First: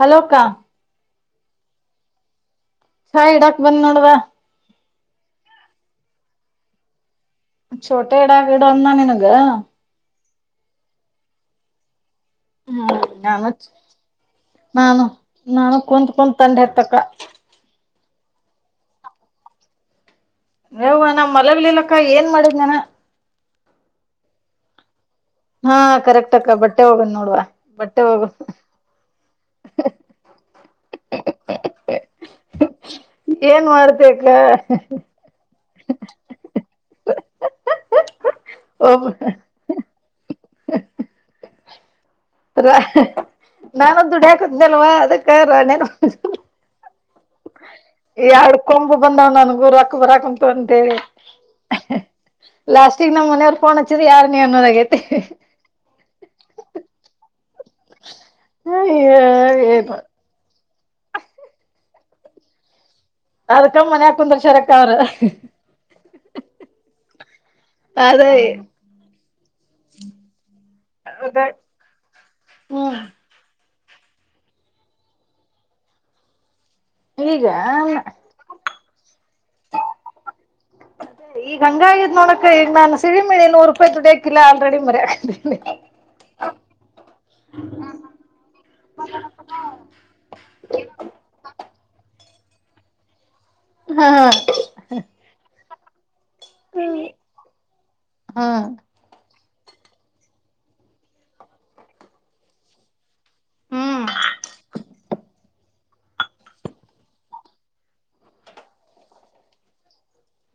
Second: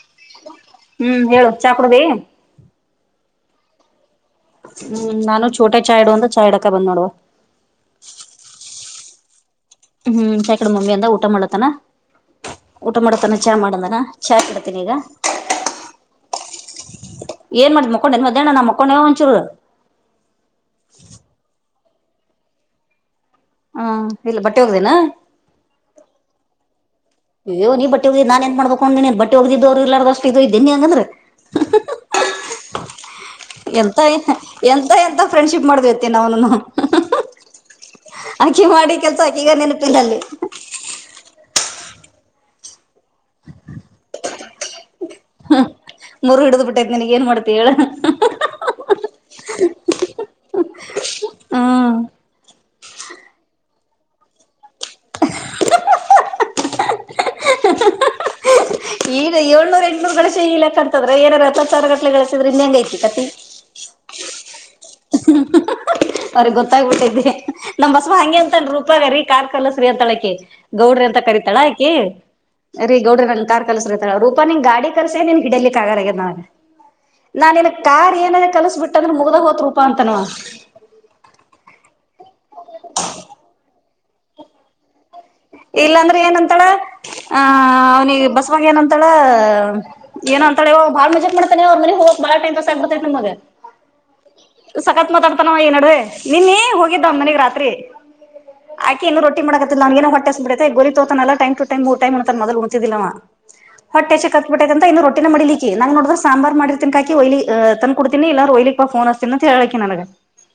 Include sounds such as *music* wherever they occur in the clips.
ಹಲೋಕ್ಕಾ ಹ್ಮ್ ಹೇಳು, ಚಾ ಕುಡಿದಿ ಚಾ ಇಡಾಕ್ ಬಂದ್ ನೋಡವಾ ಹ್ಮ್ ನಾನು ಛೋಟಾ ಚಾಯ್ ಇಡು ಅಂತ ಚಾಯ್ಡಕ ಬಂದ್ ನೋಡುವ ಛೋಟೆ ಎಡಿಡ ಅನ್ನ ನಿನಗ ಹ್ಮ್ ಶಕಡೆ ಮಮ್ಮಿ ಅಂದ ಊಟ ಮಾಡ್ತನ ಹ್ಮ ನಾನು ಚಾ ಇಡ್ತೀನಿ ಈಗ ನಾನು ನಾನು ಕುತ್ ಕುಂತ ತಂಡೆ ಎತಕ್ಕ ಏನ್ ಮಾಡ್ದ್ ಮಕೊಂಡ ನ್ ಮದ್ದಣ್ಣ ನಾ ಮಕ್ಕೊಂಡೆ ಒಂಚೂರು ನ್ ನಮ್ಮ್ ಮಲಗ್ಲಲಕ್ಕ ಏನ್ ಮಾಡಿದ್ನನ ಹ್ಮ ಇಲ್ಲ ಬಟ್ಟೆ ಹೋಗ್ದೇನಾ ಹಾ ಕರೆಕ್ಟ್ ಆಕ ಬಟ್ಟ ಅಯೋ ನೀ ಬಟ್ಟಿ ಹೋಗಿ ನಾನ್ಏನ್ ಮಾಡಬೇಕಕೊಂಡು ನೀನ್ ಬಿ ಹೋಗ್ದಿದ್ದ್ರುಲ್ಲಾರಷ್ಟ ಇದ ತಿನ್ನಿ ಹಂಗಂದ್ರೆ ಏನ್ ಎಂತ ಮಾಡ್ತಕ್ಕ ಎಂತ ಎಂತ ಫ್ರೆಂಡ್ಶಿಪ್ ಮಾಡ್ದತಿ ನ ಅವನನು ಆಕೆ ಮಾಡಿ ಒಬ್ ಕೆಲ್ಸ ಆಕ ಈಗ ನೆನಪಿನಲ್ಲಿ ರ ನಾನೊ ದುಡಿ ಹಾಕತಿದ್ದಲ್ವಾ ಅದಕ್ಕ ರಾಣೆನು ಮೂರು ಹಿಡಿದು ಬಿಟ್ಟೈತ್ ನನಗೆ ಎರಡು ಕೊಂಬು ಬಂದಾವ್ ನನ್ ರಕಂಬ ರಾಕಮ ತ ಅಂತೆ ಹ್ಮ್ ಲಾಸ್ಟಿಗೆ ನಮ್ಮ್ ಮನೆಯವ್ರು ಫೋನ್ ಹಚ್ಚಿದ ಯಾರ ನೀ ಅನ್ನೋದಾಗೈತೆ ಈಗ ಏಳ್ನೂರ ಏನು ಎಂಟನೂರು ಕಳೆ ಇಲ್ಲ ಕರ್ತದ್ರ ಏಾರರ ಹಪ್ಪತ್ತಾರು ಗಟ್ಲೆಳಸಿದ್ರ ಇನ್ಂ ಐತಿ ಕತಿ ಅದ ಕಮ್ಮನ್ ಯಾಕುಂದ್ರ ಶರಕ ಅವ್ರ ಅವ್ರಿಗೆ ಗೊತ್ತಾಗ್ಬಿಟ್ಟಿದ್ಿ ನಮ್ ಬಸ್ಮ ಅದೇ ಹಂಗೆ ಅಂತನ್ ರೂಪ ರೀ ಕಾರ್ ಕಲ್ಲಸ್ರೀ ಅಂತಳಕ್ಕೆ ಗೌಡ್ರ ಅಂತ ಕರಿತಾಳಾ ಆಕಿ ರೀ ಹ್ಮ್ ಗೌಡ್ರ ನಾರ್ ಕಲಸ್ರತಳ ರೂಪಾನ್ ಗಾಡಿ ಕರ್ಸೇ ನೀನ್ ಗಿಡಲಿ ಕಗಗನ ಈಗ ನಾನ ಇನ್ ಕಾರ್ ಏನದ ಕಲ್ಸ ಬಿಿಟ್ಟಂದ್ರೆ ಮುಗ್ದಾಗ ಹೋತ್ ರೂಪಾ ಅಂತನ ಈಗ ಗಂಗಾಯದ್ ನೋಡಕ ಈಗ ನಾನು ಸಿಿವಿಮಿಿ ನೂರು ರೂಪಾಯಿ ದುಡ್ಡ ಕಿಿಲ್ಲ ಆಲ್ರೆಡಿ ಮರ ಇಲ್ಲಾಂದ್ರೆ ಏನಂತಳ ಆ ಅವ್ನಿಗೆ ಬಸ್ವಾಗ ಏನಂತಳ ಏನ ಅಂತಳ ಬಾಳ ಮಜಾಕ್ ಮಾಡತಾನ ಅವ ಮನೆ ಹೋಗ ಬಾಳ ಟೈನ್ ದೋಸೆ ಆಗ್ಬತೈತಿ ನಿಮಮ್ಮಗ ಹಾ ಸಕಾತ್ ಮಾತಾಡ್ತಾನವ ಏ ನಡೆ ನೀನ್ನೇ ಹೋಗಿದ್ದ ಮನೆಗೆ ರಾತ್ರಿ ಆಕೆ ಇನ್ನು ರೊಟ್ಟಿ ಮಾಡಕತ್ತಿಲ್ಲ ನನ್ಗ ಹೊಟ್ಟ ಬಿಡತೆ ಗರಿ ತೋತ ಅಲ್ಲ ಟಮ ಟ ಟೈ್ ಮೂ ಟಮ್ಂತ ಮೊದಲ್ ಕುಂತಿದಿಲ್ಲವ ಹ್ಮ್ ಹೊಟ್ಟೆಷೆ ಕತ್ಬಿಟ್ಟೈತ ಅ ಇನ್ನು ರಟ್ಟಿನ ನ ಮಾಡಲಿ ನೋಡ್ರ ಸಾಂಬಾರಾರ್ ಮಾಡಿರ್ತನ್ಕಿ ಒಯ್ಲಿ ತನ್ ಕೊಡ್ತೀನಿಲ್ಲರ ಒಯ್ಲಿ ಫನ್ ಅತನ ಹೇಳಳ್ಿ ನಗ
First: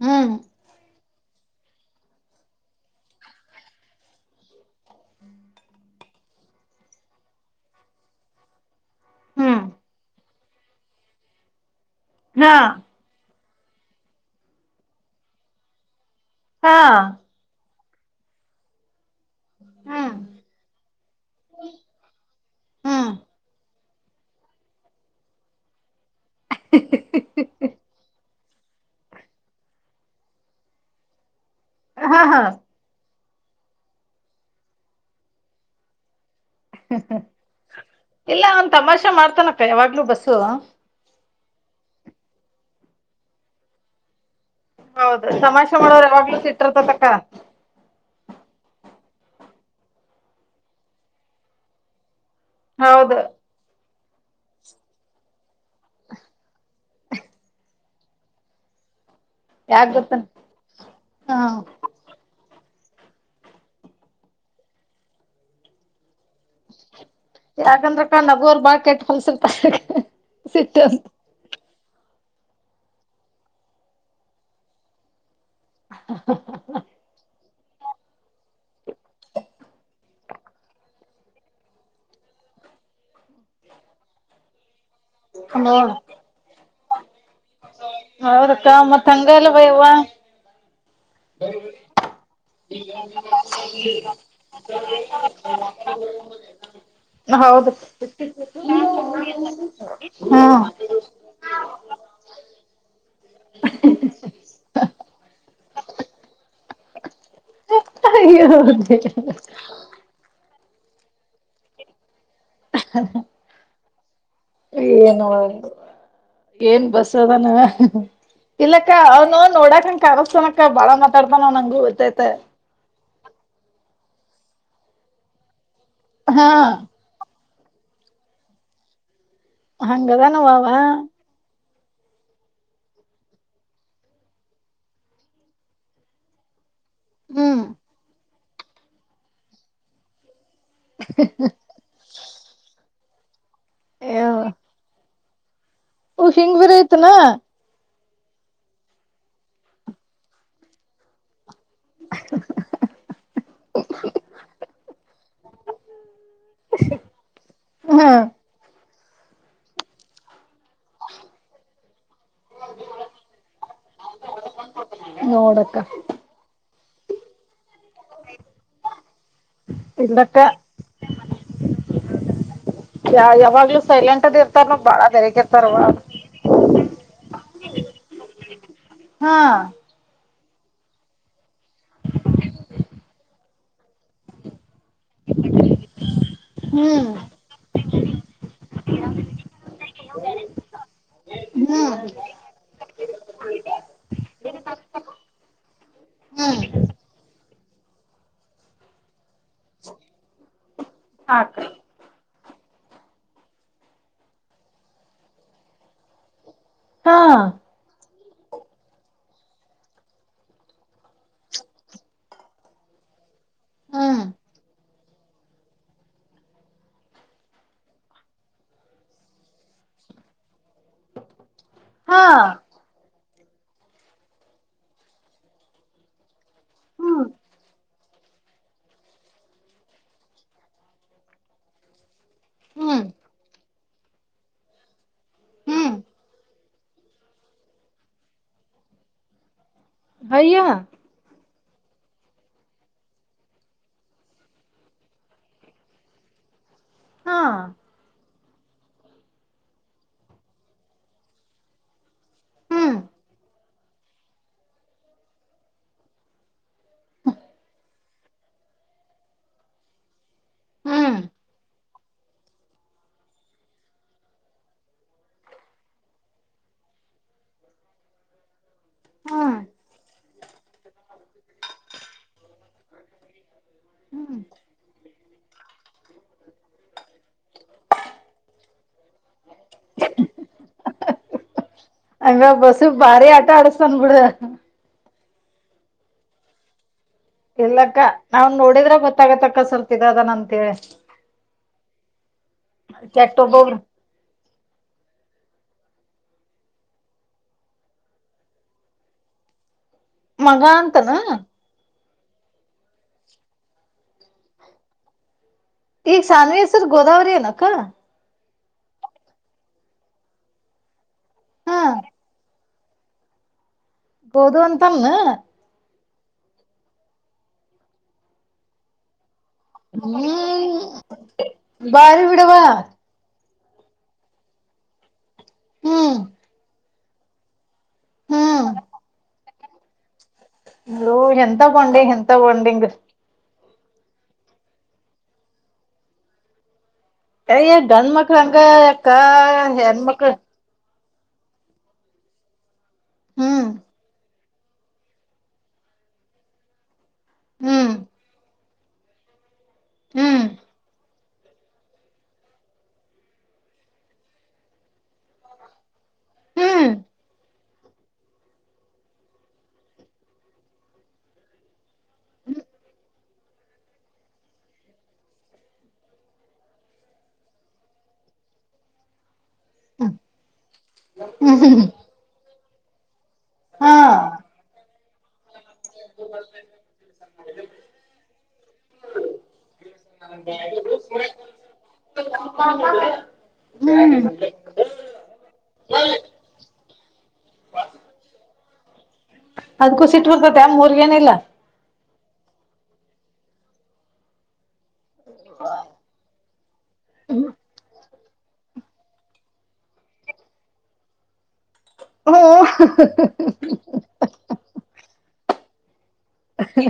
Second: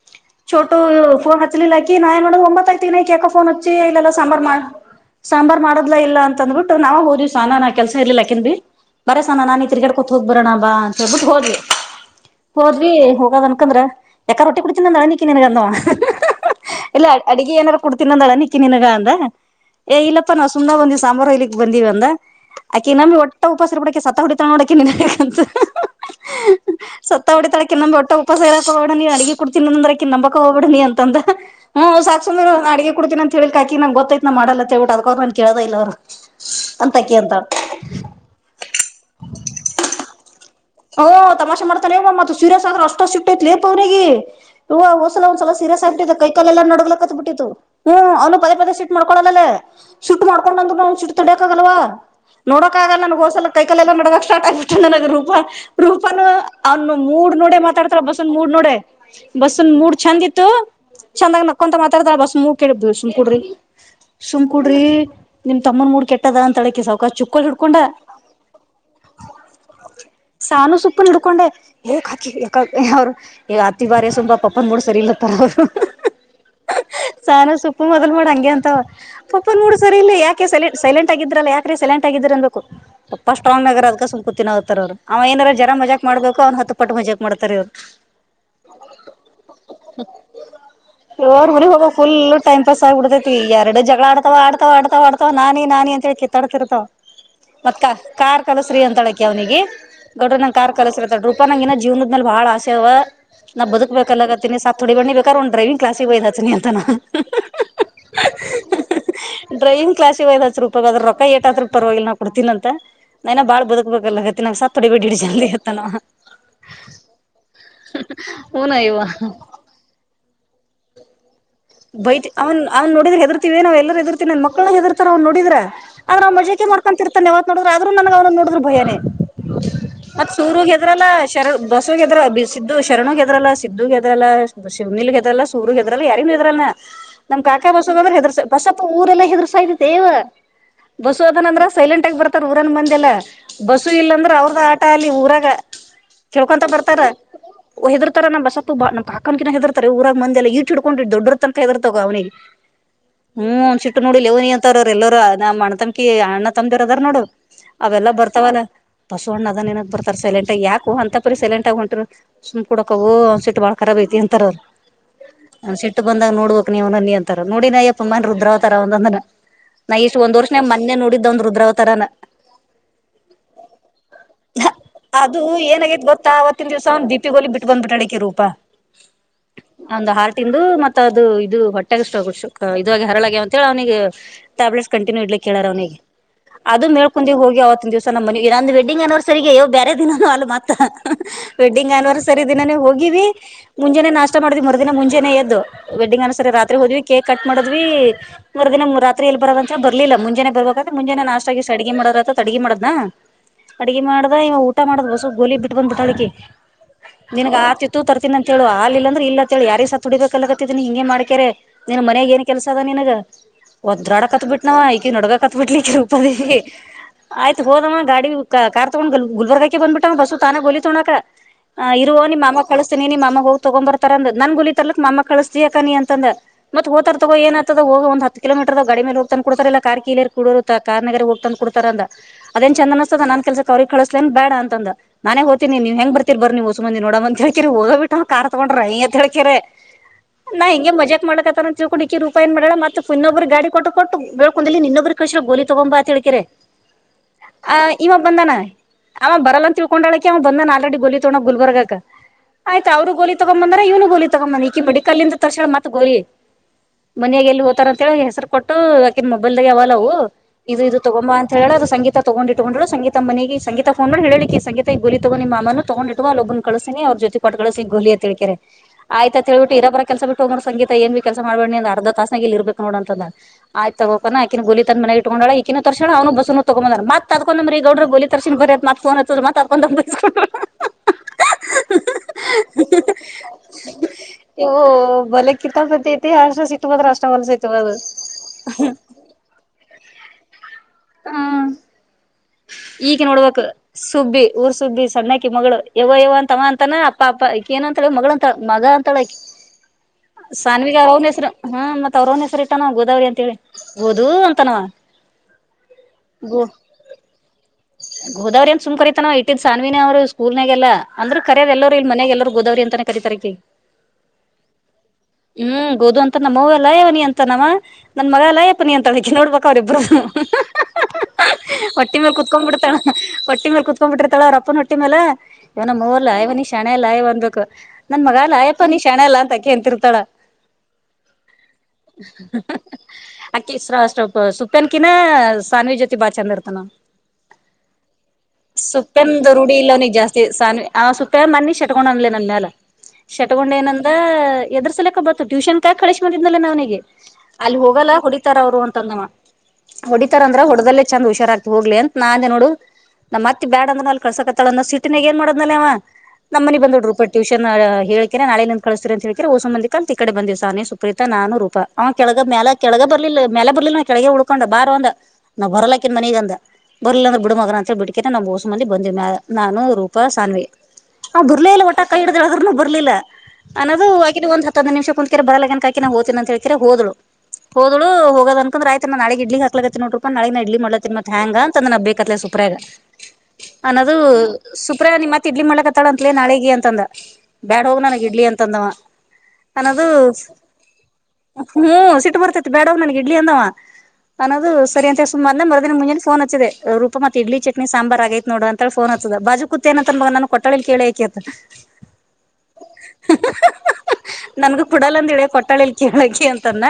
ಹ್ಮ್ ಹ್ಮ್ ಚೋಟುಫೋನ್ ಹಚ್ಲಿಲ್ಲಾಕ ನಾ ಏ ನೋಡ ಒಂಬತ್ತತಿನಾಕೋ ೋನ್ ಹಚ್ಚಿ ಇಲ್ಲಾ ಸಾಂಬಾರು ಮಾಡ ಸಾಂಬಾರ್ ಮಾಡೋದ್ಲ ಇಲ್ಲ ಅಂತ ಅಂದ್ಬಿಟ್ಟು ನಾವ ಹೋದಿವವಿ ಸಾನ ನಾ ಕೆಲ್ಸ ಇರ್ಲಿಲ್ಲಾಕನ್ ಬಿಿ ಬರೇ ಸಣ ಹ್ಮ್ ನಾನನ್ ಈ ತಿರ್ಗಡ್ ಕೂತ್ ಹೋಗ್ ಬರೋಣ ಬ ಅಂತ ಹೇಳಳ್ಬಿಟ್ಟು ಹೋದ್ವಿ ಹಾ ಹೋದ್ವಿ ಹೋಗೋದ ಂದ್ರ ಯಾಕ ರೊಟ್ಟಿ ಕುಡತ ನಳಿನ್ಗೆ ಅಧವಾ ಹಾ ಇಲ್ಲ ಅಡುಿಗೆ ಏನ ಕುಡ್ತನ ಅಂದಾಳ ನಿಕ್ಕಿಿನಗ ಅಂದ ಏ ಹ್ಮ್ ಇಲ್ಲಪ್ಪಾ ನಾವು ಸುಮ ಬಂದಿವ್ ಸಾಂಬಾರು ಇ್ಲಿಕ್ ಬಂದಿವವಿ ಅಂದ ಆಕೆ ಹ್ಮ್ ನಮಿ ಒಟ್ಟ ಉಪಾಸ ಸತ್ತ ಹೊಡಿತಳ ನೋಡಕ ನಿಂತ ಸತ್ತ ಹೊಡಿತಳಕ್ಕೆ ನ ಒಟ್ಟ ಪಪ್ಪ ಸೇರಕ ಹೋಗಬೇಣ ನೀ ಅಡಿಗೆ ಕೊಡ್ತನಿ ಅಂದ್ರ ಅಕ ನಂಬಕಗಬಡಣಿ ಅಂದ ಹ್ಮ್ ಹಾ ಹಾ ಸಾಕಕ್ು್ರ ಅಡುಿಗೆ ಕೊಡ್ತಿನಿ ಅಂತ ಹೇಳಿಕ್ ಹಕ ನಂಗ ಗೊತ್ತೈತ್ ನ ಮಾಡಲ್ಲೇಳ್ಿಟ್ಟ ಅದ ಅವ್ ನನ್ ಕೇಳದ ಇಲ್ಲ ಅವರು ಇಲ್ಲ ಅವನ್ ತಮಾಷಾ ಮಾಡ್ತಾನಕ್ಕ ಯಾವಾಗ್ಲೂ ಬಸ್ಸು ಓಹ ತಮಾೆ ಮಾಡ್ತಾರೆೇವತ್ ಸೂರ್ಯಸ್ ಆದ್ರರು ಅಷ್ಟು ಇಟ್ಟ ೈತ್ಲ ಪ ಅವನಿಗೆ ಹೂ ಹೊಸಲ ಹೌದು ಒಂದ್ಸಲ ತಮಾಷೆ ಸೀಯಸ್ ಆಗ್ಬ ಮಾಡೋರು ಬಿಟ್ಟಿತ್ತುೈ ಯಾವಾಗ್ಲೂ ಕಲ್ಲ ನೋಡ್ಲ ಸಿಟ್ಟಿರ್ತತಕ್ಕ ಕತ್ ಬಿಟ್ಟಿತ್ತು ಹ್ಮ್ ಅವನು ಪದೇದೇ ಮಾಡಕೊಳಲ್ಲಲ್ಲೇ ಸುಟ್ಟಟ್ ಮಾಡ್ಕೊಂಡು ಅಂದ್ರ ನ ಒ್ ಸುಟ್ಟ ತಡೋಕ್ ಆಗಲ್ವ ನೋಡೋಕ ಆಗ ನನ್ ಹೌದು ಹೋಸಲ ಕೈಕಲ್ಲ ಎಲ್ಲ ನಡಗಕ್ ಸ್ಟಾರ್ ಆಗಿಬಿಟ್ಟೆ ನನಗ ರೂಪ ರೂಪನು ಅವನು ಮೂಡ್ ನೋಡೆ ಮಾತಾಡ್ತಾರ ಬಸನ್ ಮೂಡ್ ನೋಡೆ ಬಸ್ನ್ ಯಾಕ್ ಮೂರ್ಡ್ ಚಂದ ಗೊತ್ತನ್ ಇತ್ತು ಚಂದಾಗ ಹಾ ನಕ್ಕೊಂತ ಮಾತಾಡ್ತಾರ ಬಸ್ ಮೂ ಕೇಳಬ ಸುಮ್ಕಡ್ರಿ ಸುಮ್ಕಡ್ರಿ ನಿಮ್ ತಮ್ಮನ್ ಮೂಡ್ ಕೆಟ್ಟ ಇಟ್ಟದ ಅಂತಳಕ ಸೌಕಾ ಚುಕ್ಕಲ್ ಹಿಡ್ಕೊಂಡ ಯಾಕಂದ್ರಕ್ಕ ನಗುವರ್ ಬಾಳ ಕೆಟ್ಟ ಹೊಲ್ಸಿರ್ತಾರ ಸಾನು ಸಿಟ್ಟ ಸೊಪ್ಪು ಅಂತ ಹಡ್ಕೊಂಡೆ ಅವರು ಈಗ ಆತ್ತತಿ ಬಾರ ಸುಪಾ ಪಾಪ್ಪನ್ ಮೂಡ್ ಸರಿ ಇಲ್ಲತ್ತ ಸಾನ ಸು ಪಪ್ಪ ಮೊದಲ್ ಮಾಡ ಹಂ ಅಂತ ಪಪ್ಪ ಅ ನಡ ಸರಿ ಇಲ್ಲ ಯಕೆೈಲೆ ಸೈಲೆಂಟ್ ಆಗಿದ್ರಲ್ಲ ಯಾಕೆ ಸೈಲೆಂಟ್ ಆಗಿದ್ರೆ ಅನ್ಬೇಕು ಪಪ್ಪಷ್ಟನ್್ಯಗಾರ ಅದಕ ಸುಕೂತಿನ ಹೋಗತಾರ ಅವರು ಅವ ಏನಾರ ಜರ ನೋಡ್ ಮಜಾಕ್ ಮಾಡಬೇಕು ಅವ್ ಹತ್ತು ಪಟ್ಟು ಮಜಾಕ್ ಮಾಡತಾರೆ ಇ್ರು ಹೌದಕ್ಕ ಮತ್ ಹಂಗ ಎಲ್ಲ ಭ್ *inaudible* ೋರ್ ಮುಿಗ್ ಹೋಗ ು ಟೈ್ ಪಾಸ್ ಆಗ್ಬಿಡ್ೈತಿ ಎರಡು ಜಗಳ ಆಡ್ತಾವ ಆತ ಆಡ್ತಾವ ಆಡ್ತಾವ ನಾನಿ ನಾನಿ ಅಂತ ಕ ತಳತಿರ್ತಾವ ಹೌದು ಮತ್ ಕ ಕಾರ್ ಕಲಸ್ರೀ ಅಂತಳಕ ಅವ್ನಿಗೆ ಗೌಡ ನಂ ಹ್ಮ್ ಕಾರ್ ಕಲಸರತ್ತದ ರೂಪ ನಂಗ ಇನ ಜೀವನದ ಮೇಲೆಾಳಸೆವ ನಾ ಬದುಕ್ ಬೇಕಲ್ಲಗತ್ತತಿನಿತ್ೋಡಿ ಬಣ್ಣ ಬೇಕ್ರ ಒ್ ಡೈವಿಂಗ್ಲಾಸಿಗೆ ಒಯ್ ಹತಿನಿ ಅಂತಾನ ಹ ಡ್ರೋಯಂಗ ಕ್ಲಸ್ ಶಿವಾಯ ನ ರರು ಾಗದ್ರ ರೊಕ್ಕ ಏಟಾದ್ರರು ಪರವಾಗಿಲ್ಲ ನಾ ಕೊಡ್ತೀನ ಅಂತ ನನ ಬಾಳ್ ಬದುಕ್ಬೇಕಲ್ಲಗತ್ತ ಸ ೋಡೆಿ ಬಿಡ್ಡಿಡ್ ಏನು ಜಂದಿತಾನ ಏನ್ ಬಸ್ದಾನ ಇಲ್ಲಕ್ಕ ಅವ ಅವ್ನು ನೋಡಾಕಂಗ ಕನಸ್ತನಕ್ಕ ಬಾಳ ಮಾತಾಡ್ತಾನ ನಂಗೂ ಬೈಟ್ ಗೊತ್ತೈತೆ ಅವನ್್ ನೋಡಿದ್ರ ಹೆದರ್ತವ ನಾವ ಎಲ್ಲರ ಎ ಹೆದರ್ತೀವಿ ನನ್ ಮಕ್ಳ ಹೆದಿರ್ತಾರ ಅವ್ ನೋಿದ್ರ ಆದ್ರ ಅವ ಹಾ ಮಜೆ ಮಾಡ್ಕೊಂತರ್ತೆ ಯವತ್ ನೋಡ್ರ ಆದ್ರೂ ನನ ಅವ್ನ್ನ ನೋಡ್ರ್ ಭಯನನೆ ಮತ್ತ ಹಂಗದಾನವ ಸೂರ ಅವ ಹೆದ್ರಲ್ಲ ಶರ ಬಸ್ ಗೆದ್ರ ಸಿದ್ದು ಶರಣ ಗೆದ್ರಲ್ಲ ಸಿದ್ದ ಗೆದ್ರಲ್ಲ ಶಿವ್ನಲ್ ಗೆದ್ರಲ್ಲ ಸೂ ಎದ್ರಲ್ಲ ಯಾರ ನಮ್ ಹ್ಮ್ ಕಾಕಾ ಬಸಬಾದ್ರ ಹೆದರ್ ಬಸಪ್ಪ ಊರೆಲ್ಲ ಹೆದರ್ಸಾ್ದ ದೇವ ಬಸು ಅದನಂದ್ರ ಸೈಲೆಂಟ್ ಆಗಿ ಬರ್ತಾರ ಊರನ್ ಮಂದೆಲ್ಲ ಬಸು ಇಲ್ಲ ಅಂದ್ರೆ ಅವ್ರದ ಆಟ ಅಲ್ಲಿ ಊರ ಓ ಹಿಂಗ್ ಕೇಳ್ಕೊಂತ ಬೇರೆ ಬರ್ತಾರ ಐತನಾ ಹೆದರು ರ ನಮ್ಮ ಬಸ ಬ ನಮ್ಮ ಪಕನಕಿ ಹ ಹೆದರ್ತಾರೆ ಊರದ ಮಂದೆಲ್ಲ ಈಟ್ ಹಿಡ್ಕೊಂಡಿ ದೊಡ್ಡತಂತ ಹೆದಿರ್ತವ ಅವನಿಗೆ ಹ್ಮ್ ಒ ಚಿಟ್ಟು ನೋಡಿ ಲೇವನಿ ಅಂತಾರ ಎಲ್ಲರೂ ನಮ್ಮ್ಣ್ಣ ತಮಕಿ ಅಣ್ಣ ತಂದ್ದರ್ ಅದ್ರ ನೋಡು ಹಾ ಅವೆಲ್ಲಾ ಬರ್ತಾವಲ್ಲ ಬಸವಣ್ಣ ಅದನ್ಏನಕ್ ಬರ್ಾರೆ ಸೈಲೆಂಟ್ ಯಾಕು ಅಂತರಿ ಸೈಲೆಂಟ್ ಆಗ ಹೊಂಟರು ಸು್ ಕುಡಕ ಹೋಸಟ್ ಖರಾಬ ಐತಿ ಅಂತರ ನೋಡಕ್ಕ ನೋಡ್ಬೇಕಕ್ ನೀವು ನನ್ನಿ ಅಂತ ನೋಡಿ ನಯ್ಯಪ್ಪ ಮನ್ ರುದ್ರಾವತಾರ ಒಂದ ನಾ ಇಷ್ಟು ಒಂದ ಇಲ್ಲಕ್ಕ ವರ್ಷ ಮೊೆ ನೋಡಿದ್ದಂದ್ ರುದ್ರಾವ ತರ ಯ ಯಾವಾಗ್ಲೂ ಸೈಲೆಂಟ್ ಅದ್ ಇರ್ತಾರನ ಬಾಳ ಬೆರೆಗೆ ಇರ್ತಾರವಾ ಸ್ ದೀಪಿಗಲಿ ಬಿಟ್ು ಬಂದ್ ಬಿಟ್ಟಡಕ್ಕೆ ರೂಪ ಹಾ ತಿಂದು ಮತ್ತ ಅದು ಇದು ಹೊಟ್ಟೆಾಗಷ್ಟಸ ಇದಾಗಿ ಹರಳಾಗ್ಯವಂತೇಳಿ ಅವ್ನಿಿಗೆ ಟ್ಯಾಬ್ಲೆಟ್ಸ್ ಕಂಟಿನ್ಯ ಇಲಿ ಕೋಾರ ಅವ್ನಿಗೆ ಅದು ಹ್ಮ್ ಮೇಳ್ಕೊಂಡಿ ಹೋಗಿ ಅವತ್ತ ದಿವಸ ನಮ್ಮ ಮ ನಂದು ವೆಡ್ಡಿಂಗ್ ಅನಿವರ್ಸರಿರಿಗೆ ಅಯ್ಯೋ ಬೇರೆ ದಿನಾನನು ಅಲ್ ಮತ್ತ ವೆಡ್ಡಿಂಗ್ ಹ್ಮ್ ಆನಿವರ್ಸರಿ ದಿನಾನೇ ಹೋಗಿವವಿ ಮುಂಜೆಾನೇ ನಾಷ್ಟ ಮಾಡ್ವಿ ಮರ್ದಿನ ಮುಂಜಾನೇ ಎದ್ದು ವೆಡ್ಡಿಂಗ್ ಅನ್ಸರಿ ಹ್ಮ್ ರಾತ್ರಿ ಹೋದ್ವಿ ಕೇಕ್ ಕಟ್ ಮಾಡೋದ್ವಿ ಮೂರ ದಿನ ಮೂಾತ್ರಿ ಎಲ್ಲಿ ಬರದ ಅಂತ ಬರ್ಿಲ್ಲ ಮುಂಜೆ ಬಬೇಕಂದ ಮುಜೆ ನಾಟ್ ಆಾಗಿ ಹಾಕ್ರಿ ಸಿಗೆ ಮಾಡೋದದು ಅಡಗೆ ಮಾಡದ್ನ ಅಡಗೆ ಮಾಡ್ದ ಇವ ಊಟ ಮಾಡದ್ ಬಸು ಗೋಲಿ ಬಿಟ್ಟ ಬಂದ್ಬಟ್ಟ ಅಡಿಗೆ ಹಾ ನಿನಗ ಆತಿತ್ತು ತರ್ತೀಿ ಅಂತ ಹೇಳು ಹಾಲ ಇಿಲ್ಲ ಅಂದ್ರೆ ಇಲ್ಲಂತೇಳಿ ಯಾರಿೀ ಸತ್ ಕುುಡಿಬೇಕಲ್ಲ ನೀ ಹಿಂಗೆ ಮಾಡ್ಕರೆ ನಿನ್ ಮನಯಾಗ ಏನ್ ಕೆಲಸ ಅದ ನಿಿನ ಒದ ಹ್ಮ್ ದ್ರಾಡ ಕತ್ ಬಿಿಟ್ಟನವಯ ನೊಡ್ಗ ಕತ್ಬಿಡ್ಲಿಕ್ಕೆ ರೂಪದೀವಿ ಆಯ್ತು ಹೋದಮ್ಮ ಗಾಡಿ ಕಾರ್ ತಗೊಂಡ್ ಗುಲ್ಬರ್ಗಾ ಬಂದಬಿಟ್ಟ ಬಸ್ಸ ತಾನಾಗ ಹೋಲಿ ತುಣಕ ಇರುವೋ ಹಾ ನಿಮ್ಮ ಕಳಸ್ತೀನಿ ನಿಮ್ಮ ಅಮ್ಮ ಹೋಗಿ ತಗೊಂಡ್ ಬರ್ತಾರ ಅಂದ ನನ್ ಗುಲಿ ತರ್ಲಕ್ ಮಾಮ್ಮ ಕಳಸ್ತನಿ ಕಾನಿ ಅಂತಂದ ಮತ್ತತ್ ಹೋತಾರ ಹ್ಮ್ ತಗೋ ಏನ್ತದೋಗ ಹತ್ತು ಕಿಲೋೀಟರ್್ ಗಡಿ ಮೇಲೆ ಹ್ತ್ ಕೊಡ್ತಾರಲ್ಲ ಕಾರ್ ಕಿ ಕಡರುತ್ತ ಕಾರ್ನಾರ ಹೋಗತಾ ಕುಡ್ತಾರ ಅಂತ ಅದೇನ್ ಚಂದ ಹ್ಮ್ ಅನಸ್ತದ ನನ್ ಕೆಲ್ಸಕ್ಕೆ ಅವ್ರಿಗೆ ಕಳಸ್ಲೇನ್ ಬೇಡ ಅಂದ ನೇ ಹೋತೀನಿ ನೀವ ಹ್ಮ್ ಹೆಂಗ ಬರ್ತತಿರ್ ಬರ್ ನೀವು ಸು ಮಂದಿ ನೋಡ ಬಂದ ಹೇಕೇರಿ ಹೋಗ ಬಿಟ್ಟ ಕಾರ್ ತಗೊಂಡ್ರ ಹಂಗ ಅಂತ ಹೇಳಳ್ಕ್ರ ಅಯ್ಯ ನಾ ಹ ಹೆಂಗೆ ಮಜಾಕ್ ಮಾಡಕ್ತ ತಿಳ್ಕೊಂಡು ಈಕಿ ರೂಪಾಯ ಏನ್ ಮಾಡಾಳ ಮತ್ತ ಪುನ್ನೊಬ್ರು ಗಾಡಿ ಕೊಟ್ಟ ಕೊಟ್ಟುಳ್ಕೊಂಡ ಇನ್ನೊಬ್ರು ಕಳೆಸಳ ಗೋಲಿ ತಗೊಂಬಾ ಅಂತ ಹೇಳಿಕೆರಿ ಹಾ ಆ ಇವ ಬಂದಾನ ಅವ ಬರಲ್ಲ ಅಂತ ತಿಳ್ಕೊಂಡಾಳಕ್ಕೆ ಅವ ಬಂದಾನ ಆಲ್ರೆಡಿ ಗೊಲಿ ತೋಗಳಾಕ್ ಗುಲ್ಬರ್ಗಕ್ ಆಯ್ತ ಹ್ಮ್ ಅವರು ಗೋಲಿ ತಗೊಂಬಂದ್ರ ಇವನು ಗೋಲಿ ತಗೊ ಬಂದ್ ಈಕಿ ಮಡಿ ಕಲ್ಲಿಂದ ತರ್ಸೋಳ ಮತ್ತ ಗೋಲಿ ಮನಯಾಗ ಎಲ್ಲಿ ಹೋತಾರ ಅಂತಿ ಹೆಸರು ಕೊಟ್ಟು ಅಕಿನ ಮೊಬೈಲ್ದಾಗ ಯಾವಲ್ಲವು ಇದು ಇದು ಹ್ಮ್ ತಗೊಂಬ ಅಂತ ಹೇಳಳ ಅದು ಸಂಗೀತ ತಗೊಂಡ ಇಟ್ಕೊಂಡ್ರು ಸಂಗೀತ ಮನೆಗೆ ಸಂಗೀತ ಫೋನ್ ಮಾಡಿ ಹೇಳಲಿಕ್ಕೆ ಸಂಗೀತ ಗೋಲಿ ತಗ ನಿಮ್ಮ ಮಾಮುನ್ನು ತಗೊಂಡ ಇಟಗೋ ಅಲ್ಲೇ ಒಬ್ನ್ನ ಕಳಸತನ ಜ್ಯೋತಿ ಪಟ್ಗಳು ಸಿಂಗುಯ ಗೋಲಿ ತಿಳಿಕರೆ ಆಯ್ತತ ಹೇಳ ಹ್ಮ್ ಬಿಟ್ಟ ಇರ ಬರ ಕೆಲಸ ಬಿಟ್ಟು ಹೋಗ ಸಂಗೀತ ಏನ್ ಬಿ ಕೆಲಸ ಮಾಡ್ಬೇಡ ಅರ್ಧ ತಾಸ ಇರ್ಬೇಕು ನೋಡ ಅಂತಂದ ಆಯ್ತ ತಗೋ ಆಕಿನ ಗೊಲಿ ತಂದ ಮನೆಗ ಇಟ್ಕೊಂಡಳ ಕನ್ನು ತರ್ಶಣ ಅವ್ನು ಬಸನು ತಗೊಂಬಂದ್ರ ಮತ್ ಅಕೊಂಡಂದ್ರ ಈ ಗೌಡ್ರ ಬಲಿ ತರ್ಶ್ ಬರತ್ ಫೋನ್ ಹಚ್ಚಿದಳು ಮತ್ ಅದ್ಕ ಬೈಸಾಕೊಂದಲೂ ಹ ಹಂಗ ಬಸ್ ಭಾರಿ ಆಟ ಆಡಸ್ತಾನ ಬಿಡ ಓ ಬಲೋ ಕಿತಾಪತಿ ಅಷ್ಟೇ ಸಿಟ್ಟ ಬಂದರ್ ಅಷ್ಟ ಹೊಲಸೈತಿ ಅದು ಇಲ್ಲಕ್ಕ ಅವ್ನ್ ನೋಡಿದ್ರ ಗೊತ್ತಾಗತ್ತ ಅಕ್ಕ ಸ್ವಲ್ಪ ಇದು ಅದಾನ್ ಅಂತೇಳಿ. ಹ್ಮ ಇಕಿ ಕೆಟ್ಟ ನೋಡ್ಬೇಕು ಒಬ್ಬೊಬ್ರು ಸುಬ್ಬಿ ಊರ್ ಸುಬ್ಬಿ ಸಣ್ಣಕಿ ಮಗಳು. ಯವೋ ಯವ್ ಅಂತವ ಅಂತಾನ ಅಪ್ಪ ಅಪ್ಪ ಇಕಿ ಏನ ಅಂತಳ ಮಗಳ ಅಂತ ಮಗ ಅಂತಳ ಅಕಿ. ಮಗ ಸಾನ್ವಿಗ ಅವುರ ಅಂತನ ಅವನೇಸರು ಹ ಮತ್ತೆ. ಅವ್ರನ ಹೆಸರಿ ಇಟ್ಟ ನ ಗೋದಾವರಿ ಅಂತ ಹೇಳಿ ಗೊದು ಅಂತನ ಆವಾ ಈ ಸಾನ್ವಿ ಹೆಸರ್ ಗೋದಾವರಿ ಏನ ಅಕ್ಕ ಗೋದಾವರಿ ಅಂತ ಸುಮ್ ಕರಿತನ್ ಇಟ್ಟಿದ್ದ ಸಾನ್ವಿನ ಅವರು ಸ್ಕೂಲ್ನಾಗಲ್ಲ ಅಂದ್ರ ಕರೆದ ಹಾ ಎಲ್ಲರು ಇಲ್ಲಿ ಮನೆಗೆಲ್ಲರು ಗೋದಾವರಿ ಅಂತ. ಅಂತ ನ ಕರೀತಾರ ಅಕಿಗೆ. ಗೊದು ಅಂತನ್. ಗೊದು ಅಂತ ನಮ್ಮವ ಲಯಾಯವನಿ ಅಂತ ನವ ನನ್ ಮಗ ಯಲ ಅಪ್ಪ ಅಂತ ನೋಡ್ಬ. ಅವರಿಬ್ಬರು ಹ್ಮ್ ಹೊಟ್ಟಿ ಬಾರಿ ಮೇಲೆ ಬಿಡವಾ ಕುೂತ್ಕೊಂಡ್ ಬಿಡ್ತಳ ಹೊಟ್ಟಿ. ಹೊಟ್ಟೆ ಮೇಲೆ ಕುತ್ಕೊಂಡ ಬಿಟ್ಟಿರಾತಳ ಅವರಪ್ಪನ ಹೊಟ್ಟ ಮೇಲೆ ಯವ್ವ ನಮ್ ಅವ್ವ ಹ್ಮ್ ಅಲ್ಲ ನೀ ಶ್ಯಾಣೇ. ಮನ ಲಯ್ ಬಂದಬೇಕು ನನ್ ಮಗ ಯಲ ಹ್ಮ್ ಎಂತ ಇರ್ತಾಳ. ಹಲೋ ಎಂಥ ಬಾಂಡಿಂಗ್ ಎಂತ ಬಾಂಡಿಂಗ್ ಅಕಿಪ ಸುಪ್ಪನ್ಕಿನ ಸಾನ್ವಿ ಜೊತಿ ಬಾಳ್ ಚಂದ ಇರ್ತಾನ. ಅಯ್ಯ ಗಂಡ ಮಕ್ಳ ಹಂಗ ಅಕ್ಕ ಸುಪ್ಪೆಂದ ರೂಡಿ ಇಲ್ಲವನಗ್ ಹೆಣ್ಮಕ್ಳು ಜಾಸ್ತಿ ಸಾನ್ವಿ. ಆ ಸುುತ್ತ ಮನ್ನಿ ಶಟಕೊಂಡನಲ ನನ ಮೇಲೆ ಶ. ಹ್ಮ್ ಎದರ್ಸಲಕ್ಕ ಬರ್ತು ಟ್ಯೂಷನ್ ಕ ಕಳಿಸಿ ಬಂದಿದಲೆ ನವನಿಗೆ ಅಲ್ಲಿ ಹ್ಮ್ ಹೋಗಲ್ಲ ಹೊಡಿತಾರ ಅವರು. ಹೊಡಿತಾರ ಹ್ಮ್ ಅಂದ್ರ ಹೊಡೆದಲ್ಲ. ಚಂದ ಹುಷಾರ್ ಆಗ್ತಿ ಹೋಗರ್ಲಿ ಎಂತ ನಾಂದ ನೋಡು ನಮ್ಮ ಅತ್ತಿ ಬ್ಯಾಡ ಅಂದ್ರ ನಲ್ಲಿ ಕಳ್ಸಕತ್ತಳ ಸಿಟ್ಟ್ನಾಗ ಏನ್ ಮಾಡದನಲವ. ನಮ್ಮನಗ್ ಹ್ಮ್ ಬಂದರೊ ರೂಪಟ್ ಟ್ಯೂಷನ್ ಹ ಹೇಳ. ನಾಳಿಂದ ಕಳಸ್ತೀ ಅಂತ ಹೇಳಿರ ಸಂದ ಒಸ್ ಮಂದಿ ಈ ಕಡೆ ಬಂದವಿ ಸಾನ್ವಿ ಸುಪ್ರೀತಾ ನಾನು ರೂಪ ಅವ ಕೆಳಗ ಮ್ಯಾಲ ಕೆಳಗ ಬರ್ಲಿಲ್ಲ ಮೇಲೆ ಬರ್ಲಿಲ್ಲ ಕೆಳಗೆ ಉಳ್ಕೊಂಡ ಬಾರಂದ ನಾವ್ ಬರಲಾಕಿನ್ ಮನಗೆಗಂದ. ಬರ್ಲಂದ್ರ ಬಿಡು ಮಗನ ಅಂತ ಹೇಳಿ ಬಿಡ್ಕೇ ನಾವುಊಸ ಮಂದಿ ಬಂದವಿ ಮೆಲ್ ನಾನು ಹ್ಮ್ ರೂಪ ಸಾನ್ವಿ ಅವ ಬರರ್ಲೇಲ್ಲ ಹ್ಮ್ ವಟ್ಟ ಕೈ ಹಿಡಿದ ಎಳೆದರೂ ಬರಲಿಲ್ಲ. ಹಾ ಅನ್ನೋದು ಆಕಿನ ಒಂದ ಹತ್ತ ಹದಿನೈದು ನಿಮಿಷ ಕುಂತಕೇರಾ ಬರ್ಲಾನ್ಕ ಹತೀನ ಅಂತೇಳ್ತರ ಹೋದ್ಳು ಹೋದಳ ಹೋದ ಅನ್ಕ್ರ ಆಯ್ತ ನಾಳೆಗಾ ಇಡ್ಲಿ ಹಾಕ್ಲತ್ತತಿ ನೋಡ್ ರೂಪ ನಾಳಿಗಾ ನಾ ಇಡ್ಲಿ ಮಾಡಲತಿ ಮತ್ ಹ್ಯಾಂಗ ಅಂತಂದ ನಾ ಬೇಕತ್ತತಿ. ಸೂಪರಗ. ಅನ್ನದು ಹ್ಮ್ ಸುಪ್ರ ನಿ ಮತ್ ಇಡ್ಲಿ ಮಾಡಕತ್ತಾಳ ಅಂತಲ ನಾಳೆಗಿ ಅಂತ ಅಂದ ಬ್ಯಾಡ ಹೋಗ್ ನನಗ ಇಡ್ಲಿ ಅಂತಂದವ. ಅನ್ನದು ಅದ್ಕೂ ಸಿಟ್ ಬರ್ತತೆ ಮೂರ್ಗೇನಿಲ್ಲ ಹ್ಮ್ ಸಿಟ್ಟ ಬರ್ತೇತಿ ಬೇಡ ಹೋಗ್ ನನಗೆ. ಇಡ್ಲಿ ಅಂದವ ಅನ್ನದು. ಸರಿ ಅಂತ ಸುಮಾರ ಮರದಿನ ಮುಂಜಲೇ ಫೋನ್ ಹಚ್ಚಿದೆ ರೂಪ ಮತ್ ಇಡ್ಲಿ ಚಟ್ನಿ ಸಾಂಬಾರ್ ಆಗೈತ್ ನೋಡ. ಳ ಫೋನ್ ಹಚ್ಚದಗ ಬಾಜು ಕುತ್ತ ಏನ ಅಂತನ್ ನನಗ ಕೊಟ್ಟಳ ಇಲ ಕೇಳಿಕ ಅಂತನ್. ಹು ನನಗೆ ಕೊಡಲ್ಲ ಅಂದಳ ಕೊಟ್ಟಳಕ್ಕೆ ಕೇಳಕಿ ಅಂತಾನ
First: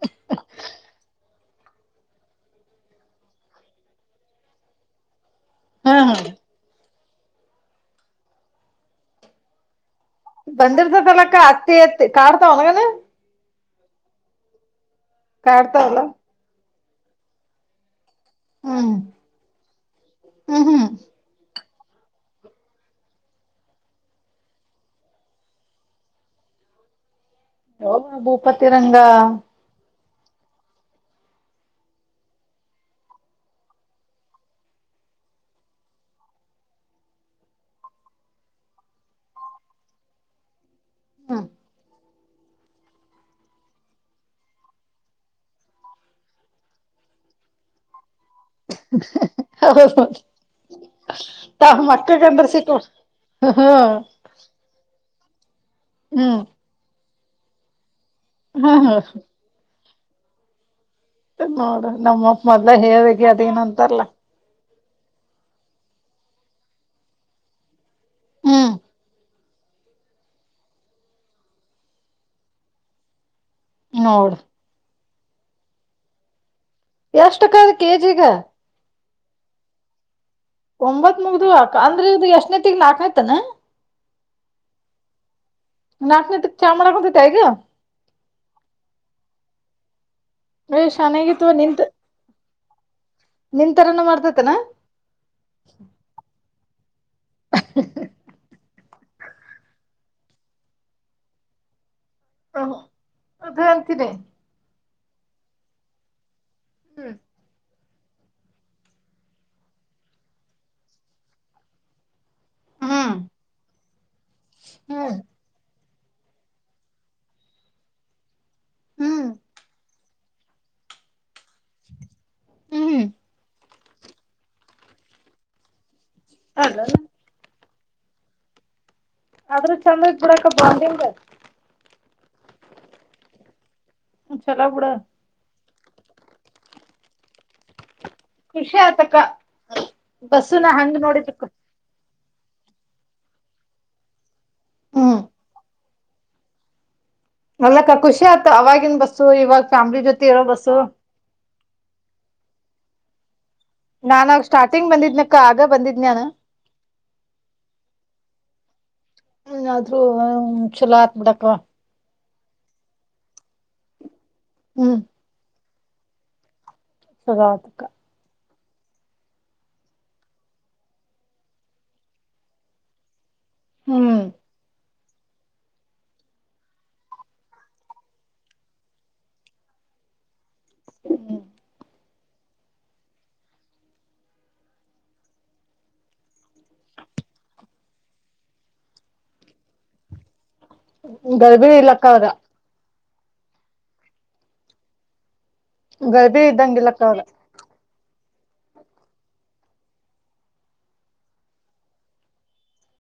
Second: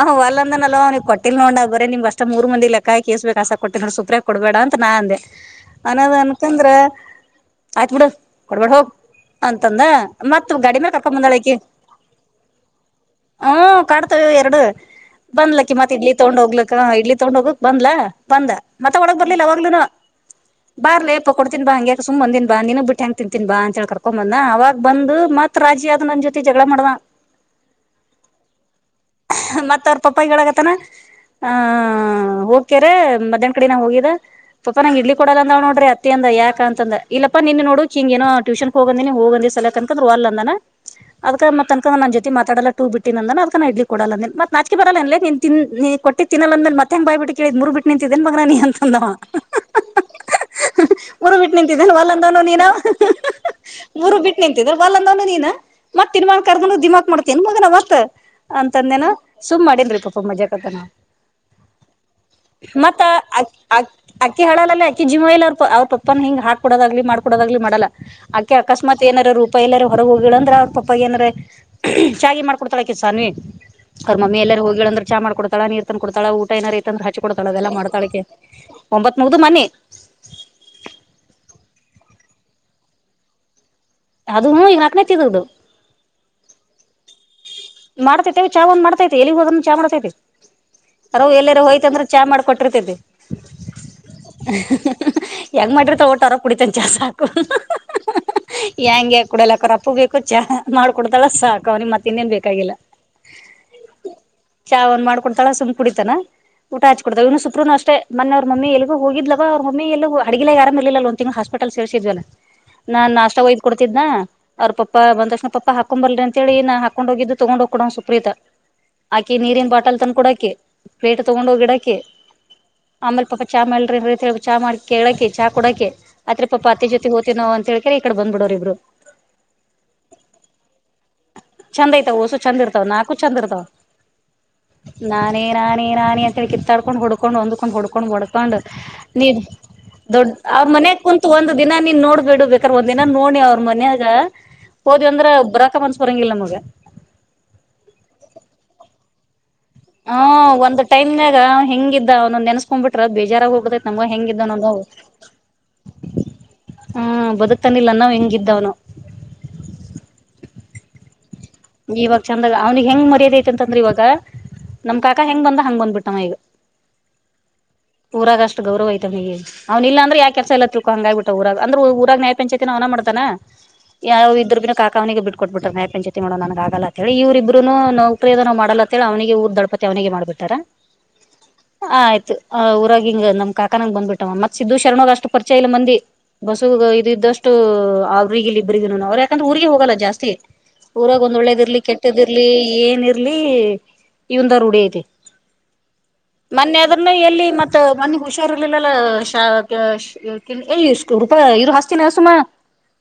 ಅ ವಲ್ಂದನ ಅವಿಗೆ ಕೊಟ್ಟಿಲ್ ನೋಡ. ಬರೇ ನಿಮ್ ಅಷ್ಟ ಮೂರ ಮಂದಿ ಲೆಕ್ಕಾ ಸ್ಬೇಕಕ್ಸ ಕೊಟ್ಟ ಸೂಪ್ರೆ ಕೊಡಬೇ ಅ ನಾ ಅಂದೆ. ಹಾ ಹಾ ಅನ್ನದ್ ಅನ್ಕಂದ್ರ ಆಯತ್ ಬಿಡ ಕೊಡ್ಬಿಡ ಹೋಗ ಅಂತಂದ. ಮತ್ ಗಾಡಿ ಮೇಲ್ ಕರ್ಕೊಂಡ್ ಬಂದಿರ್ತದಲಕ್ಕ ಬಂದಾಳಕಿ ಅತ್ತಿ ಅತ್ತಿ ಕಾಡ್ತಾವ ಒನಗನ. ಹ್ಮ ಕಾಡ್ತೇ ಎರಡು ಬಂದ್ಲಕ್ಕಿ ಮತ್ ಕಾಡ್ತಾವಲ್ಲ ಇಡ್ಲಿ ತೊಗೊಂಡ್ ಹೋಗ್ಲಕ್ಕ ಇಡ್ಲಿ ತಗೊಂಡ್ ಹೋಗಕ್ ಬಂದ್ಲ. ಬಂದ ಹ್ಮ್ ಮತ್ತೆ ಒಳಗ್ ಬರ್ಲಿಲ್ಲ ಅವಾಗ್ಲೂನು ಹ್ಮ್ ಹ್ಮ್ ಬಾರ್ಲಪ ಕೊ. ಬಾ ಹಂಗೆ ಸುಮ್ಮ ಅಂದಿನಿ ಬಾ ನೀನು ಬಿಟ್ಟ ಹ ಹೆಂ ತಿಂತೀನ್ ಬಾ ಅಂತ ಹೇಳಳ್ ಕರ್ಕೊ ಬಂದ ಅವಾಗ ಬಂದು. ಮತ್ ರಾಜಿ ಆದ ನನ್ ಜೊತೆ ಜಗಳ ಮಾಡನ. ಅವಭೂಪತ್ತರಂಗ. ಪಪ್ಪಾಯಿಗಳಗತನ ಆ ಹೋಗಕ್ಯಾರ ಮಧ್ಯಾಹನ ಕಡಿನ ಹೋಗಿದ. ಪಪ್ಪಾ ನಂಗ ಇಡ್ ಕೊಡದ ಅಂದಾಳ್ ನೋಡ್ರಿ ಅಂದ ಯಾಕ ಅಂದ ಇಲ್ಲಪ್ಪ ನಿನ್ ನೋಡುಕ್ ಹಿಂಗ ಟೂಷನ್ ಹೋಗಂದಿನ ನೀ ಹೋಗಂದ ಸಲಕ ಅಂತ. ಅಲ್ಲ ಅಂದ ಅದಕ ಹ್ಮ್ ಮ ತನಕ ನ ಜೊ. ಮಾತಡಲ್ಲಟೂ ಬಿಟ್ಟಿ ಅ ಅದಕ ಇಡ್ಲಿ ಕೊಡಲ್ಲ ಮತ್ತ ನಾಚಕಿ ಬರಲ್ಲ ನೀ ತಿ ನೀ ಕೊಟ್ಟಿ ತಿನ್ನ ಅಂದ ಮತ್ತೆ ಹೆಂಗ ಬಾಯ. ಬಿಟ್ಟ ಕೇಳಿದ್ ಮೂರು ಬಿಟ್ಟು ನಿಂತಿದ್ದೇನ್ ಮಗ ನ ನಾನ ಅಂತಂದವ ಹೌದು ಮೂರು ಬಿಟ್ಟು ತಾವ್ ನಿಂತಿದ್ದಲ್ಲ್ಲ ಮಕ್ಕಳಗಂದ್ರ ನೀನು ಸಿಟ್ಟು ಮುರು ಬಿಟ್ಟ ನಿಂತ ವಲ್ಯ ಅಂದವ ನೀನ್ ಮತ್ ತಿನ್ಮಾ ಹ್ಮ್ ಕರ್ ದಿಮಾಕ್ ಮಾಡ್ತೀನ್ ಮಗನ ಮತ್ತತ್ ಹ್ಮ್ ಅಂತಂದೇನ ಹ್ಮ್ ಸುಮ್ ಮಾಡೇನ್ ಪಾಪ ಮಜಾ ಕತ ನ ನೋಡ ನಮ್ಮಪ್ಪ ಮೊದ್ಲ ಮತ್ತ ಹೇಳಗೆ ಅದೇನಂತಾರಲ್ಲ ಅಕ್ಕಿ ಹಾಳಾಲಲ್ಲ ಜಿಮ ಎಲ್ಲ ಅವ್ರ ಪಪ್ಪ ಹಿ ಹಾಕಡೋದಾಗ್ಲಿ ಮಾಡಕಡದಾಗ್ಲಿ ಮಾಡಲ್ಲ ಹ್ಮ್ ಆಕಸ್ತ್ ಏನಾರೂ ಪಪ್ಪಾ ಎಲ್ಲಾರ ಹೊರಗೆ ಹೋಗಿಲ್ಲ ಅಂದ್ರ ಅವ್ರ ಪಾಪ್ಪ ಏನ್ರ ಚಾ ಮಾಡ್ಕ ಕೊಡ್ತಾಳ. ಅಕಿ ಸನ್ವಿ ಅವ್ರ ನೋಡ ಮಮ್ಮಿ ಎಲ್ಲಾರ ಹೋಗಿಳಂದ್ರ ಚ ಮಾಡ್ ಕೊಡ್ತಳ ನೀ ತಕ ಕೊಡ್ತಾಳಊ ಟೈನರ್ ಐತಂದ್ರೆ ಹಚ್ ಕೊಡ್ತಾಳ ಅದೆಲ್ಲ ಎಷ್ಟಕ್ಕದ ಮಾಡ್ತಾಳೆ ಕೆಜಿಗ ಒಂಬತ್ ಮುಗ್ದು ಮನಿ ಒಂಬತ್ ಮುಗ್ದ ಅಕ ಅಂದ್ರೆ ಇದು ಎಷ್ಟ ತಿಂಗಳ ನಾಕನೈತಾನ ಅದು ಈಗ ಹತೇನೆ ನೇ ತಿಂಗಳು ನಾಕ್ನೇತಿಗ್ ಚಾ ಮಾಡತೈತ ಈಗ ಆಗ ಮಾಡ್ತೈತೆತಿ ಚಾ ಒಂದ ಮಾಡ್ತೈತಿ ಎಲ್ಲಿಗ್ ಹೋಗದ ಚಾ ಮಾಡ್ತೈತಿ ಏ ಅವರ ಅವ್ವ ಶಾನಾಗಿತ್ತು ಎಲ್ಲಾರ ನಿಂತ ಹೋಯ್ತಂದ್ರೆ ಚಾ ಮಾಡಕೊಟ್ಟಿರ್ತತಿ ನಿಂತರನ ಮಾಡ್ತೈತನ ಯಂಗ ಮಾಡ್ರಿತ ಓಟ ಅವರಪ್ಪ ಕುಡಿತೀನ್ ಸಾಕು ಕುಡಿತನ್ ಸಕು ಹೆಯಾಂಗಗೆ ಕುಡಲಕರಪ್ಪು ಬೇಕು ಚಾ ಮಾಡ್ಕ ಕೊಡ್ತಳ ಸಾಕ ಅವಿ ಮತ್ತ ಇ ಹ ಅ ನತ ಚಾವ ಒನ್ ಮಾಡಕೊತಾಳ ಸುಮ್ ಕುಡಿತಾನ ಊ ಹಚ್ಕಡ್ತವ ಇವನು ಸುಪ್ರೂನು ಅಷ್ಟೇ ಮೊನ್ನೆ ಅವ್ರ ಮಮ್ಮಿ ಎಲ್ಲಿಗ ಹೋಗ್ವ ಅವ್ರ ಮಮ್ಮಿ ಎಲ್ಲ ಅಡಿಲ್ಲ ಯಾರಾಮ ಇಲಿಲ್ಲ ಒ ತಿಂಗ ಹಸ್ಪೆಟಲ್ ಸೇಸಿದ್ವಲ್ಲ ನಾನ್ ಹ್ಮ್ ನಾಷ್ಟ ಹಯ್ದ್ ಕೊಡ್ತಿದ್ನ ಅವ್ರ ಪಾ ಹ್ಮ್ ಬಂದ ತಕ್ಷಣ ಪಪ್ಪಾ ಹಾಕೊಂಡ್ ಬರ್ರರಿ ಅಂತ ಹೇಳಿ ನಾನ್ ಹಾಕೊಂಡ್ ಹೋಗಿದ್ದ ತೊಗೊಂಡ್ ಹೋಗ್ಡ ಸುಪ್ರೀತ ಹ್ಮ್ ಆಕಿ ನೀರಿನ ಬಾಟಲ್ ತನ್ ಕೂಡ ಆಕಿ ಪೇಟ್ ತೊಗೊಂಡ ಹೋಗಿ ಇಡಕಿ ಹ್ಮ್ ಆಮೇಲೆ ಪಾಪ ಚಾ ಮಾಡೇಲ್ ರ ಚಾ ಮಾಡ ಕೇಳಕಿ ಚಾ ಕೊಡಕಿ ಅತ್ ಪಾಪ ಅದ ಅತೆ ಜೊತೆ ಹೋತೇನೋ ಅಂತೇಕ್ರ ಈ ಕಡೆ ಬಂದ್ಡವ್ರ ಇಬ್ರು ಆದ್ರೂ ಚಂದ ಇದೆ ಬಿಡಕ್ಕ ಬಂಡಿಂಗ್ ವೋಸು ಚಂದ ಇರ್ತಾವ ನಾಕು ಚಂದ ಇರ್ತಾವ ಚಲೋ ಬುಡು ನಾನೇ ನಾನೇ ನಾನ ಅಂತೇಳ ಕಿತ್ತಾಡ್ಕೊಂಡ ಹೊುಡ್ಡು ಹೊಂದಕೊಂಡು ಹು ಡ್ಬಡ್ಕೊಂಡ್ ಖುಷಿ ಆತಕ್ಕ ನೀ ದೊಡ್ ಅವ ಬಸ್ಸುನ ಮನೆ ಹಂಗ್ ಕುಂತು ನೋಡಿದಕ್ಕ ಒಂದ ದಿನ ನೀ ನೋಡ್ ಬಿಡು ಬೇಕ್ರ ಒಂದ್ ದಿನ ನೋಡಿ ಅವ್ರ ಮನ್ಯಾಗ ಹೋದ್ ಹ್ಮ್ ಅಂದ್ರೆ ಬ್ರಾಕ ಅನ್ಸ್ ಬರಂಗಿಲ್ಲ ನಮಗ ಸೋಯ ವ ಹ ಒಂದ್ ಟೈಮ್ನಾಗ ಹೆಂಗಿದ್ದ್ ಅವ್ೊ್ ನೆನ್ಸ್ಕೊಂಡ್ಬ ಬಿಟ್ರ ಬೇಜಾರಾಗ ಹೋಗ ನಮ್ಗ ನಾನಾಗ ಹೆಂಗಿದ್ದ ನಂದು ಸ್ಟಾರ್ಟಿಂಗ್ ಬಂದಿದ್ನಕ್ಕ ಆಗ ಬಂದಿದ್ನ್ಯಾನ ಹಾ ಬದುಕ್ತಾನಿಲ್ಲ ಅನ್ನಾವ್ ಹೆಂಗಿದ್ದವ್ನು ಹ್ಮ್ ಆದ್ರೂ ಚಲೋ ಹತ್ ಬಿಡಕ್ ಇವಾಗ ಚಂದಾಗ ಅವನಿಗೆ ಹೆಂಗ್ ಮರ್ಯಾದೆ ಐತೆ ಅಂತಂದ್ರ ಇವಾಗ ಹ್ಮ್ ನಮ್ ಕಾಕಾ ಹೆಂಗ ಬಂದ ಹಂಗ ಬಂದ್ಬಿಟ್ಟಮ್ಮ ಈಗ ಸಗಾತಕ್ಕ ಗೌರವಯಐತವನಿಗೆ ಅವ್ನಿಲ್ಲ ಅಂದ್ರೆ ಯಾ ಕೆಲಸ ಎಲ್ಲ ತಿತ್ಕ ಹಂಗ್ಬಟ್ಟ ಊಾಗ ಅಂದ್ರ ಊಾಗನ್ಾಯ ಪಂಚಾಯತಿ ನಾ ಅವನ ಮಾಡ್ತಾನ. ಹ್ಮ್ ಯಾವ ಇದ್ರರು ಬಿಿನ ಕಾಕಾವನಿಗೆ ಬಿಟ್ಕ ಕೊಟ್ಬ ಬಿಿ್ರ ನಾಯಪಂ. ಚ ಮಾಡೋ ನನಗ ಆಗಲ್ಲ ಅಂತ ಹೇಳಿ ಇವ್ರ ಇಬ್ರುೂನು ನೌಕ್ರಯದನ ಮಾಡಲ್ಲ ಅಂತ ಹೇಳ ಅವನಿಗೆ ಊರ್ ದಡಪತಿ ಅವನಿಗೆ ಮಾಡ್ಬಿಟ್ಟಾರ. ಹ್ಮ್. ಆ ಆಯ್ತು ಆ ಊರಾಗಿ ಹಂಗ ನ್ ಕಾಕಾನನಂಗ ಬಂದ್ಬಿಟ್ಟವ ಮತ್ ಸಿದ್ದು ಶರಣ್ ಅಷ್ಟು ಪರಿಚಯ ಇಲ್ಲ ಮಂದಿ. ಬಸ್ಸು ಇದ ಇದ್ದಷ್ಟು ಅವ್ರಗ ಇಲ್ಲಿ ಇಬ್ಬ್ರಗನು ಅವ್ರ ಯಾಕಂದ್ರ ಊರ್ರಿಗೆ ಹೋಗಲ್ಲ ಜಾಸ್ತಿ. ಊರಾಗ ಒಂದ್ ಒಳ್ಳೇದ ಗರ್ಭಿಣಿ ಇರ್ಲಿ ಇಲ್ಲಕ್ಕ ಕೆಟ್ಟದ್ ಅವ್ರ ಇರ್ಲಿ ಏನ ಇರ್ಲಿ ಇವಂದಾರ ಉಡಿಯತಿ. ಗರ್ಭಿಣಿ ಮೊನ್ನೆ ಇದ್ದಂಗಿಲ್ಲಕ್ಕ ಅದ್ನು ಅವ್ರ ಎಲ್ಲಿ ಮತ್ತ ಮ ಹುಷ. ಇರ್ಲಿಲ್ಲಲ್ಲ ಏ ರೂಪ ಇರು ಹಸ್ತಿನ ಸುಮ.